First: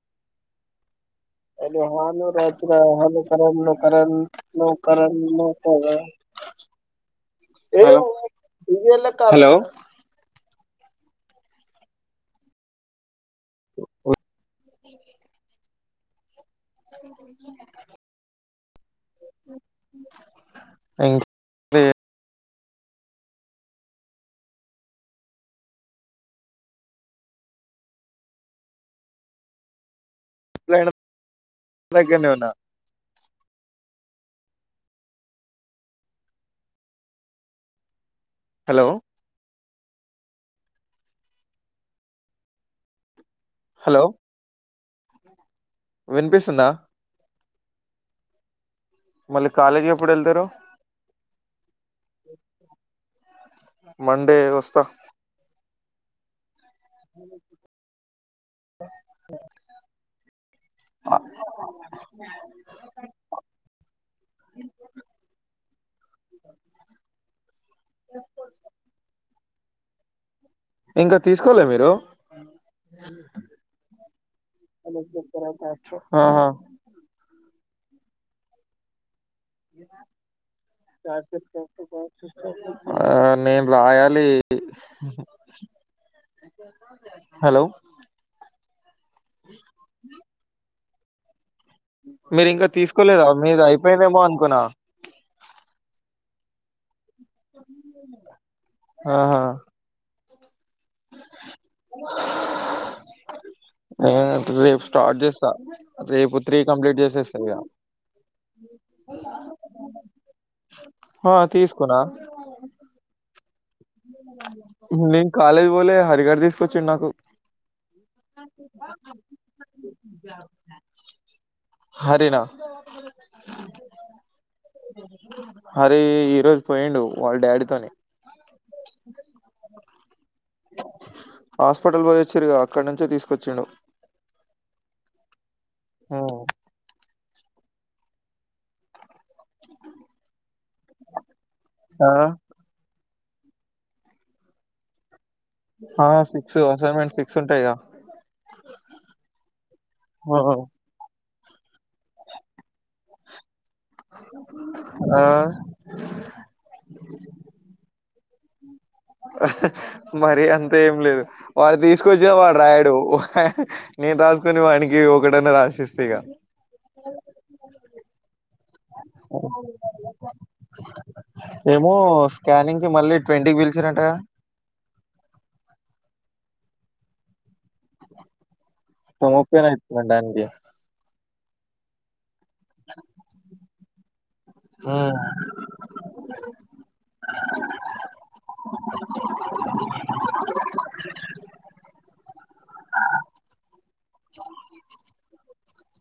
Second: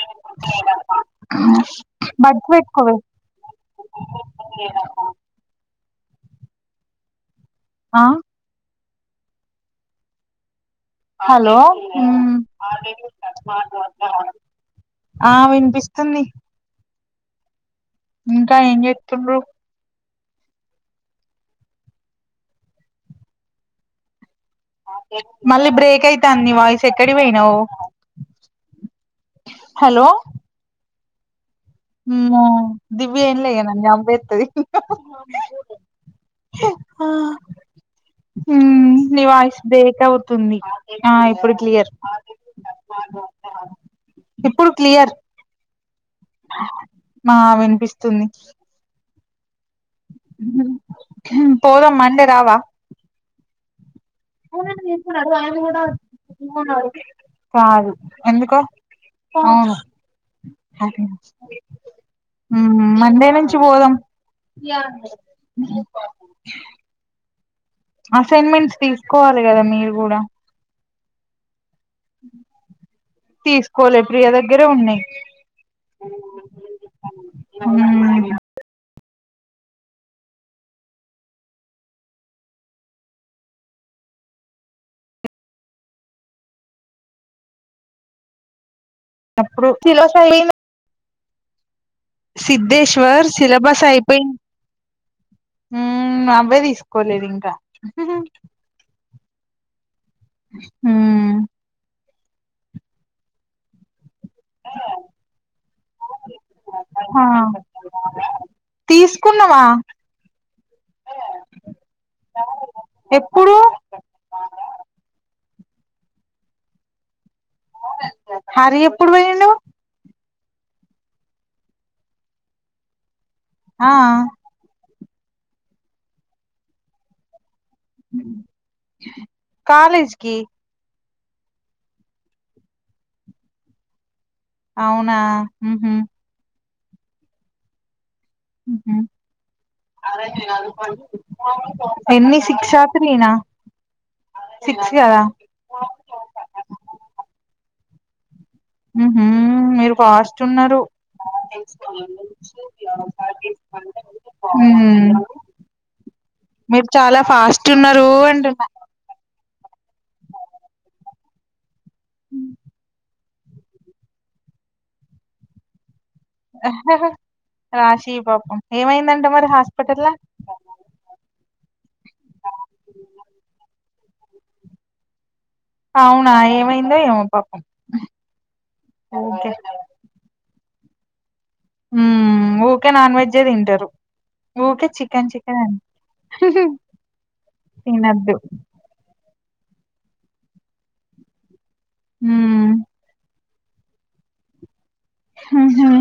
[unintelligible] అ హను బడ్స్ రాతు పెట్టుకోవే హనుకరణకరణకర కదా ఆ హలో హలో ఆ వినిపిస్తుంది [unintelligible] ఇంకా ఏం చెతుండ్రు ఇన్ మళ్ళీ బ్రేక్ అయితాంది వాయిస్ ఎక్కడి పోయినావు హలో లేను ఉమ్ దివ్య ఏం లేదు నన్ను చంపేస్తాది ఆ హలో నీ వాయిస్ బ్రేక్ అవుతుంది ఆ ఇప్పుడు క్లియర్ హలో ఇప్పుడు క్లియర్ వినిపిస్తుందా ఆ వినిపిస్తుంది మళ్ళీ కాలజ్ పోదాం మండే రావా మండే వస్త ఒకసారి అడుగు ఆయనను కూడా కాదు ఎందుకో అవును ఉహు మండే నుంచి పోదాం ఆ అసైన్మెంట్స్ తీసుకోవాలి కదా మీరు కూడా ఇంకా తీసుకోలే మీరు తీసుకోలే ప్రియ దగ్గరే ఉన్నాయి అహ ఉమ్ క్లాస్ చెప్పి ఆ నేను రాయాలి హలో ఎప్పుడూ ఒకే ఎలా సాలీనా మీరు ఇంకా సిధేశ్వర్ తీసుకోలేదా మీది సిలబస్ అయిపోయిందేమో అయిపోయిన్ అనుకున్నా ఉ అవే తీసుకోలేదు ఇన్ ఆహా ఉ ఆ రేపు స్టార్ట్ చేస్తా రేపు త్రీ కంప్లీట్ ఆ చేసేస్త ఇగ తీసుకున్నావా హా తీసుకున్నా ఎప్పుడు ప్చ్ నేను కాలేజీ పోలే హరి గాడు తీసుకొచ్చిండు నాకు హరి ఎప్పుడు పోయిండు హరీ నా ఆ హరి ఈరోజు పోయిండు వాళ్ళ డాడీ తోని కాలేజ్కి హాస్పిటల్ పోయి వచ్చిండ్రుగా అక్కడ నుంచే తీసుకొచ్చిండు అవునా ఉహు ఉమ్. ఆ ఉ ఎన్ని సిక్స్ ఆ త్రీనా సిక్స్ కదా ఆ సిక్స్ అసైన్మెంట్ సిక్స్ ఉంటాయి గా ఉహు మీరు ఫాస్ట్ ఉన్నారు ఉ ఉ ఆ మీరు చాలా ఫాస్ట్ ఉన్నారు అంటున్నా హాహా మరి అంత ఏం లేదు వాడు తీసుకొచ్చిన వాడు రాయడు నేను రాసుకొని వానికి ఒక్కటి అన్నా రాసి ఇస్తా ఇగ హాహా ఆ షి పాపం ఏమై [unintelligible] ఏమో స్కానింగ్ కి మళ్ళీ ట్వంటీ కి పిలిచిండ్రంట కదా అవునా ఏమైందొ ఏమో పాపం ఊకే [unintelligible] నాన్ దియా ఉ యూకే నాన్ వెజ్ ఏయ్ తింటారు ఊకే చికెన్ చిక్ కేన్ హాహా తిన్నదు ఉ హుహు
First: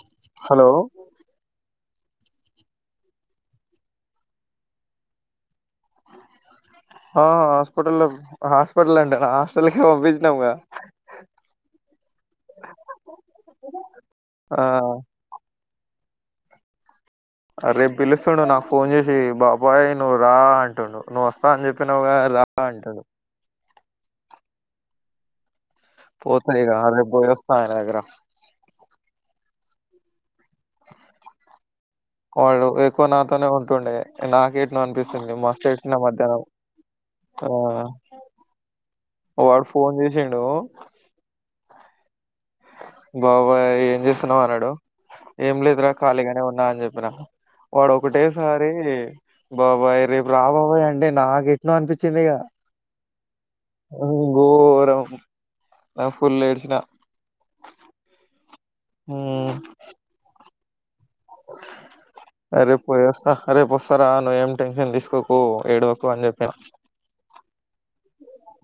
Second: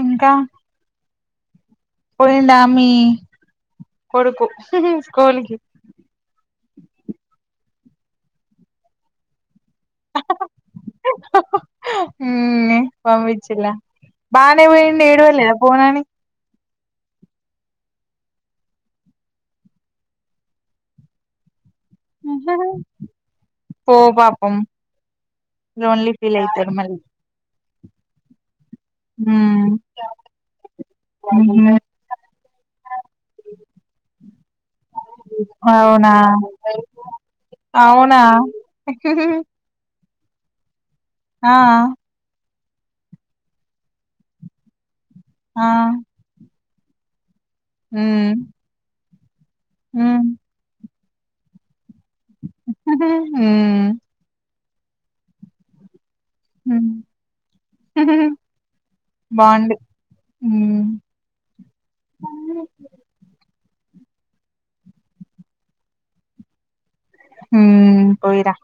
ఉంకా హలో పోయిండా మీ కొరుకు స్కూల్ కి హా హాస్పిటల్ హాస్పిటల్ అంటే నా హాస్టల్ కే పంపించినాము గా హాహా ఉహ్మ్ పంపించిన్ లా బానే పోయిండు ఏడవల పోనని రేపు పిలుస్తాండడు నాకు ఫోన్ చేసి బాబాయ్ నువ్వు రా అంటుండు నువ్వు వస్తా అని చెప్పినావ్ గా రా అంటుండు పో పాపం లోన్లీ ఫీల్ అవుతాడు మళ్లీ ఆ నా దగ్గర రా. ఊ ఊహు. వాళ్ళు ఎక్కువ నాతోనే ఉంటుండే నాకేట్ అనిపిస్తుంది మస్ట్ ఎట్సిన అవునా మధ్యాహ్నం. ఆ అవునా. వాడు ఫోన్ చేసిండు. ఆ. బాబాయ్ ఏం చేస్తున్నావు అన్నాడు ఏం ఆ లేదురా ఖాళీగానే ఉన్నా అని చెప్పిన. వాడు ఉమ్ ఒకటేసారి బాబాయ్ ఉమ్ రేపు రాబాబాయ్ అండి నాకెట్ అనిపిచ్. చిన్నగా ఉమ్ ఘోరం ఫుల్ ఏడ్చిన. ఉమ్. మ్ బాగుంది ఉ. రేపు పోయి వస్తా రేపు వస్తారా నువ్్వ ఏం టెన్షన్ తీసుకోకు ఏడవకు అని చెప్పిన. హ పోయిరా.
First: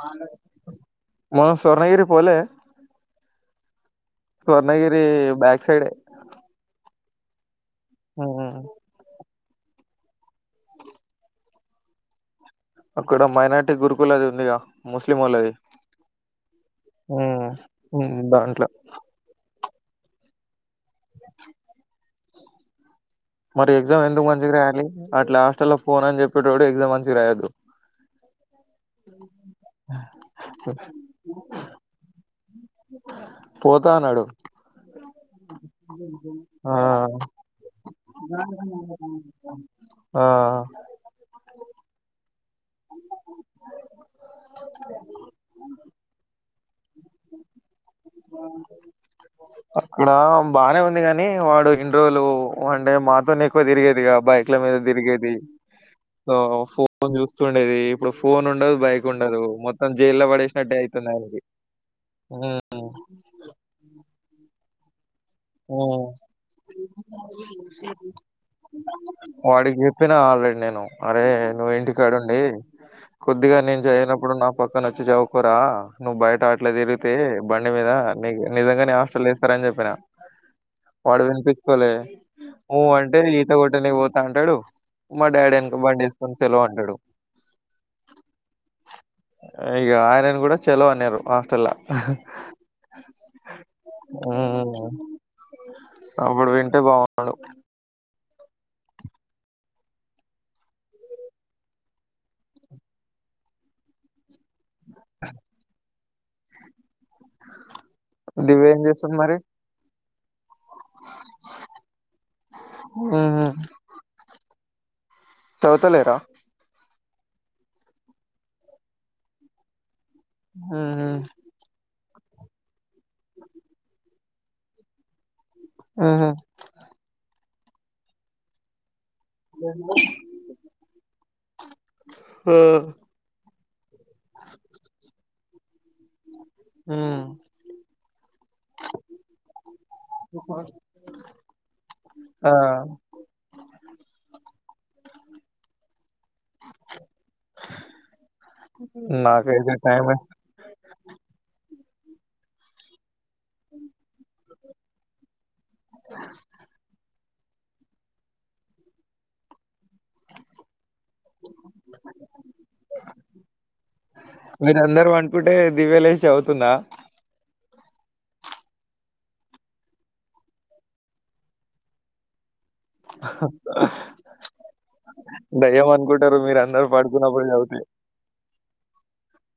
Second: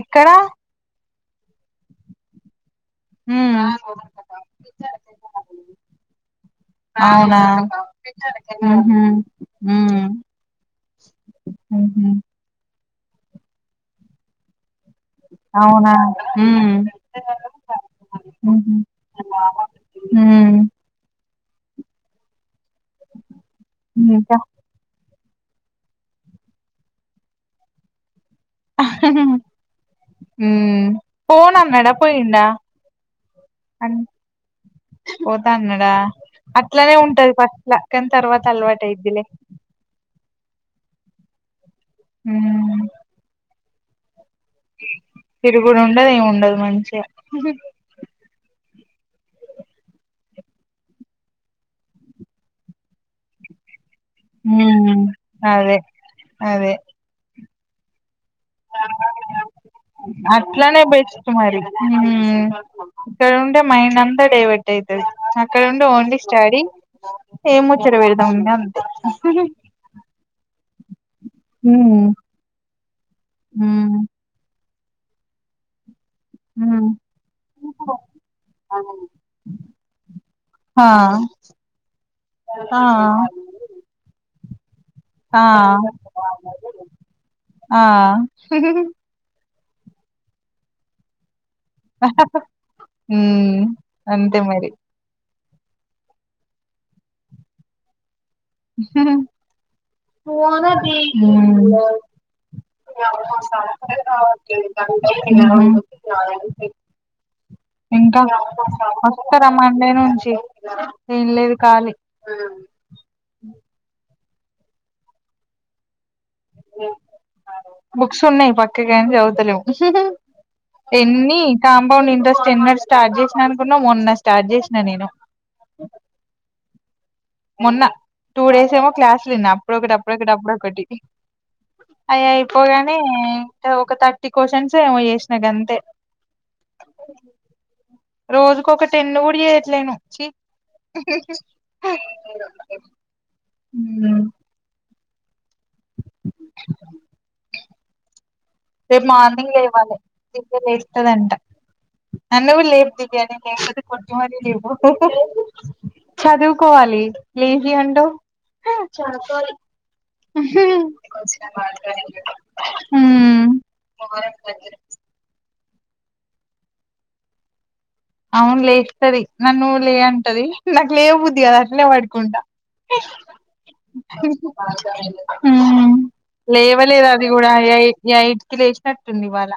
ఎక్కడా మ స్వర్ణగిరి పోలే. ఊ. Swarnagiri back side. ఆయన. మ్ ఉహు. అక్కడ మైనార్టీ గురుకులు అది ఉందిగా. ముస్లిం వాళ్లది అవునా ఉమ్ ఊ దాంట్లో. హ. మరి ఎగ్జామ్ ఎందుకు ఇంకా మంచిగా రాయాలి అట్లా హలాస్ట లో ఫోన్ అని చెప్పేటప్పుడు ఎగ్జామ్ మంచిగా రాయద్దు. పోన్ అన్నాడా పోయిండా. పోతా అన్నాడు పోతా అన్నాడా. ఆ అట్లనే ఉంటది ఫస్ట్ కానీ తర్వాత అలవాటు అయిద్లే. ఆ హ. తిరుగుడు ఉండదు ఏమి ఉండదు మంచిగా. ఆ. అక్కడ బాగానే ఉంది కాగాని వాడు ఇన్ని రోజులు అంటే మాతో ఎక్కువ తిరిగేదిగ. బైక్ల మీద ఉమ్ తిరిగేది అదే సో అదే ఫోన్ చూస్తుండేది ఇప్పుడు ఫోన్ ఉన్. ఉండదు బైక్ ఉండదు మొత్తం జైల్లో పడేసినట్టే అట్లనే అవుతుంది బెస్ట్ ఆయనకి. మరి ఉమ్ ఇక్కడ ఉంటే మైడంతా డైవర్ట్. యితుది అక్కడ ఉండి ఓన్లీ స్టడీ ఏం ముచ్చర పెడదాని అంతే. వాడికి చెప్పినా ఆల్రెడీ నేను అరే నువ్వు ఉమ్ ఇంటికాడుండి కొద్దిగా నేను ఉమ్ చేయనప్పుడు నా. పక్కన వచ్చి జావుకోరా నువ్ బయట్. అట్లా ఉమ్ తిరిగితే బండి మీద ని నిజంగానే హాస్టల్ వేస్తార అని చెప్పిన. ఆ వాడు వినిపించుకోలే ఆ మూవ్ అంటే ఈత కొట్ట న పోతా అంటాడు. మా ఆ డాడీ ఎనక బండిసుకొని చలో అంటడు. ఆ ఇక ఆయనన్ కూడా చెెలో అన్నారు హాస్టల్. ఉ అంతే మరి. ఉమ్ అప్పుడు వింటే బాగున్డు. హ ఉ. ఉహు. ఇంకా దివ్య ఏం చేస్తుంది మరి వస్తారా మండే నుంచి ఏం లేదు ఖాళీ ఊహ్ చవుతలేరా ఓ బుక్స్ ఉన్నాయి పక్క కానీ చవుతలేము ఉహు. ఎన్ని కాంపౌండ్ ఇంట్రస్ట్ ఎన్నడు స్టార్ట్ చేసినానుకున్నా మొన్న స్టార్ట్ చేసినా నేను ఆహా మొన్న టూ డేస్ ఏమో క్లాసులు ఉన్నాయి అప్పుడొకటి అప్పుడొకటి అప్పుడొకటి అయి ఆ. అయిపోగానే ఇంకా ఒక థర్టీ క్వశ్చన్స్ ఏమో చేసినా గ అంతే హ రోజుకొక టెన్ను కూడా చేయట్లేను చి ఆ హ రేప్ మార్నింగ్ నాకైతే లేవాలే టైం లేస్తదంటా నన లే బిర్యానీ లే కొద్ది మరి లేవు చదువుకోవాలి లేజ్ అంటావ్ చదువుకోల మ్మ్ [inaudible] మీరందరూ పడుకుంటే దివ్యలేసి చదువుతుందా అవును లేస్తది నన్ను లే అంటది నాకు లే బుద్ది కదా అట్లే పడుకుంటా దెయ్యం అనుకుంటారు మీరందరూ లేవలేదు అది పడుకున్నప్పుడు కూడా అ చదివితే. ఏయ్టికి లేేసినట్టుంది ఇవాళ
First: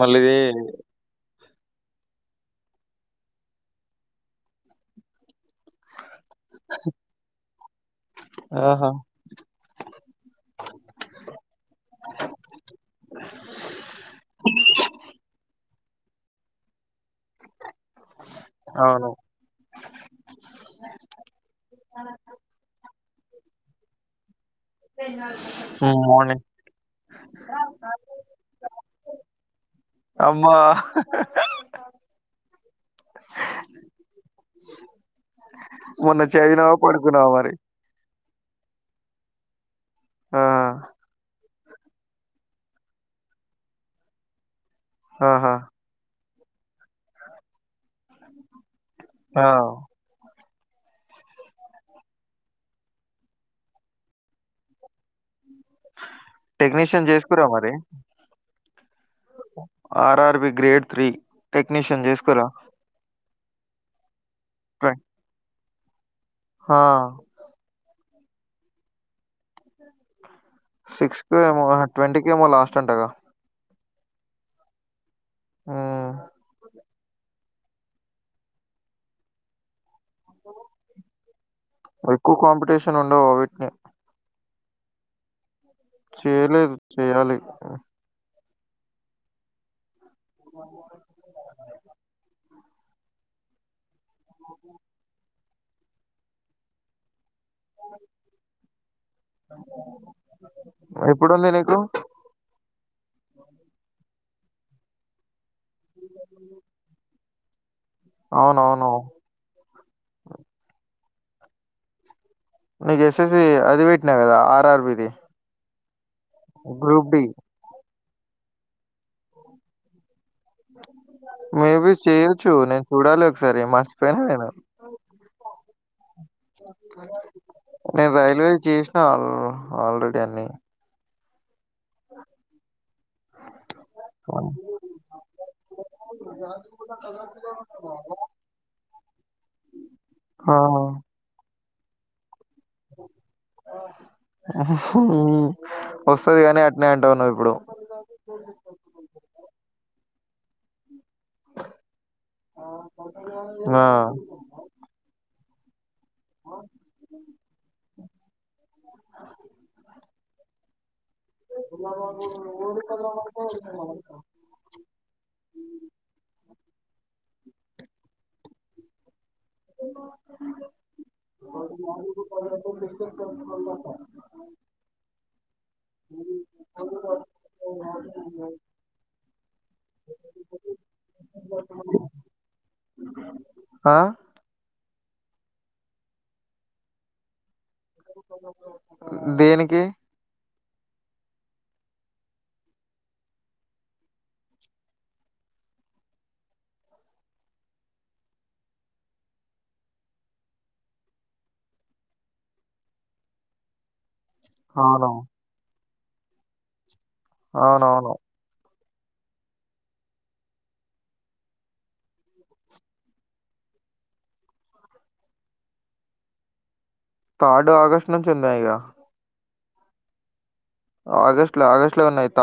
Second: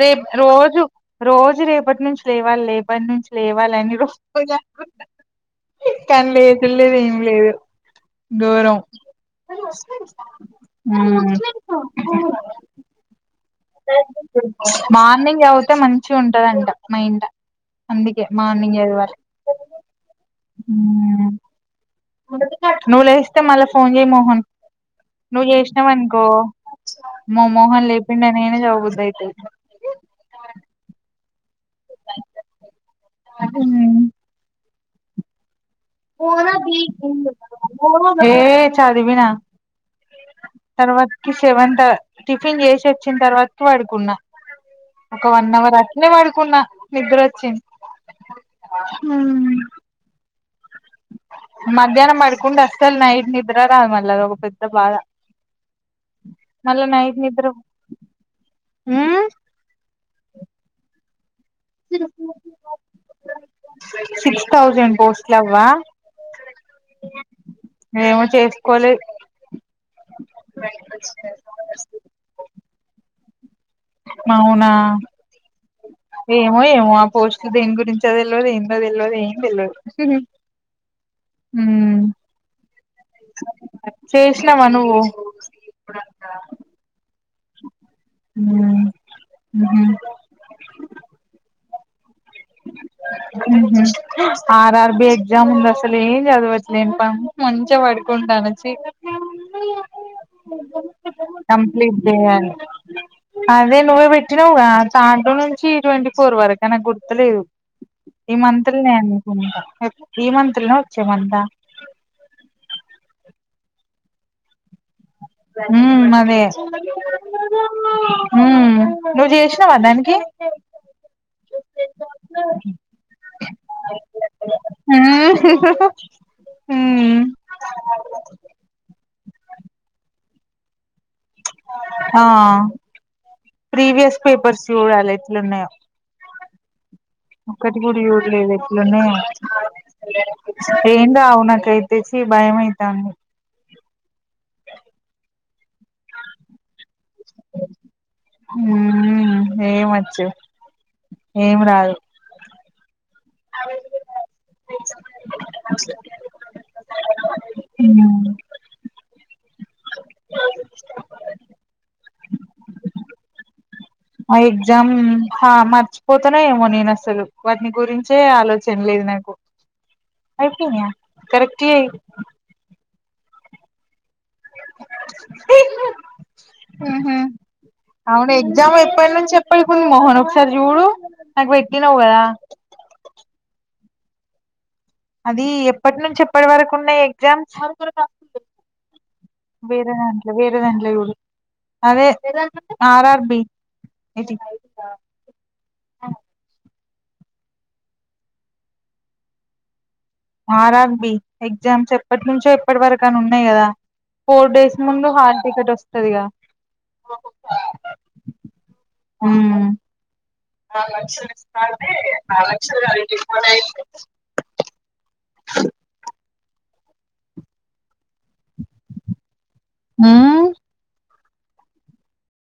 మళ్ళీ రేపు రోజు రోజు రేపటి నుంచి లేవాలి లేేపటి నుంచి లేవాలిని రోజు కానీ లేసింది లేదు ఏం లేదు ఘోరం ఆహా! అ మార్నింగ్ చదివితే మంచిగుంటదంట మా ఇంట అందుకే మార్నింగ్ అవును. చదవాలె ఉమ్ నువ్ లేస్తే మళ్ళీ ఫోన్ చేయి మోహన్ నువ్ హ్మ్. చేసినావనుకో మార్నింగ్ అమ్మ మోహన్ లేపిండని నేనే చదవబుద్ది అయితది అమ్మా ఉమ్ [inaudible] మొన్న చదివినవా పడకునావా మరి ఏ చదివినా ఆ! తర్వాతకి సెవంత టిఫిన్ చేసి వచ్చిన తర్వాత వడుకున్న ఒక వన్ ఆహా! అవర్ నే పడుకున్నా నిద్ద్ర వచ్చింది ఆ మధ్యాహ్నం పడుకుంటే అస్సలు నైట్ నిద్ర రాదు మళ్ళీ అ ఒక పెద్ద బాధ మళ్ళా టెక్నీషియన్ నైట్ నిద్ర జేసుకోరా ఉమ్ ఆర్ఆర్బి గ్రేడ్ త్రీ టెక్నీషియన్ చేసుకోరా సిక్స్ థౌసండ్ పోస్ట్లవ్వ హా ఏమో చేసుకోవలే సిక్స్కి ఏమో ట్వంటీ కేమో లాస్ట్ అంటగా అవునా హ్మ్. ఏమో ఏమో [unintelligible] దేం గురించో తెల్వదు ఏం తెల్దదు ఏం తెల్లదు ఎక్కువ కాంపిటీషన్ ఉండవు వీటిని చేసినవా నువ్వు చేయలేదు చేయాలి హ్మ్ ఊహూ వామ్మో రేయ్ ఊహూ ఆర్ఆర్ బి ఎగ్జామ్ ఉంది అసలు ఏం చదవట్లే ఇంక మంచిగా పడుకుంటా నుంచి ఎప్పుడుంది నీకు? కంప్లీట్ అదే నువ్వే పెట్టినవ్ గా థర్డ్ నుంచి ట్వేంటీఫోర్ వరకు అనే గుర్ తు లేదు ఈ మంత్ అవునవును. లోనే అనుకుంటా ఈ మంతా వచ్చే మంతా ఇది ఎస్ఎస్సి అది పెట్టినా కదా ఆర్ఆర్ బి ది హ్మ్అవే హ్మ్ నువ్వు చేసినవా దానికి మేబి చేయొచ్చు నేను చూడాలి ఒకసారి మరిచిపోయినా నేను హూ హాహా నేను రైల్వే చేసినను ఆల్రెడీ అన్ని ఆ ప్రీవియస్ పేపర్స్ చూడాలి ఎట్లా ఉన్నాయో ఒక్కటి కూడా చూడలేదు ఎట్లా ఉన్నాయో ఆ! ఏం రావు నాకైతే ఛీ బయమైతంది వస్తాయి కానీ అటనే అంటావు నువ్వు ఇప్పుడు [unintelligible] హూ హూ ఏమి వచ్చు ఏం రాదు ఆ ఓ ఉమ్ [unintelligible] ఆ ఎగ్జామ్ హా మార్చిపోతానో ఏమో నేను అసలు వాటిని గురించే ఆలోచన లేదు నాకు అయిపోయినాయ కరెక్ట్ వేయి [unintelligible] ఫోన్ నెంబర్ ఊహు అవును ఎగ్జామ్ ఎప్పటి నుంచి అటువైపు మోహన్ ఒకసారి చూడు నాకు పెట్టినావ్ కదా ఆ అది ఎప్పటి నుంచి ఎప్పటి వరకు ఉన్నాయి ఎగ్జామ్స్ దేనికి వేరే దాంట్లో వేరే దాంట్లో పోకు అదే RR B RR B exams ఎప్పటి నుంచో ఎప్పటి వరకు అని ఉన్నాయి కదా ఫోర్ డేస్ అవును. ముందు హాల్ టికెట్ వస్తదిగా అవునవును హ్మ్ నాలుగు లక్షలు ఇస్తానే ఆ లక్షలు కాదు ఇంటి పని అయింది హలో థర్డ్ ఆగస్టు నుంచి ఉన్నాయిగా [inaudible] ఆగస్ట్ లో ఆగస్ట్ లో ఉన్నాయి తా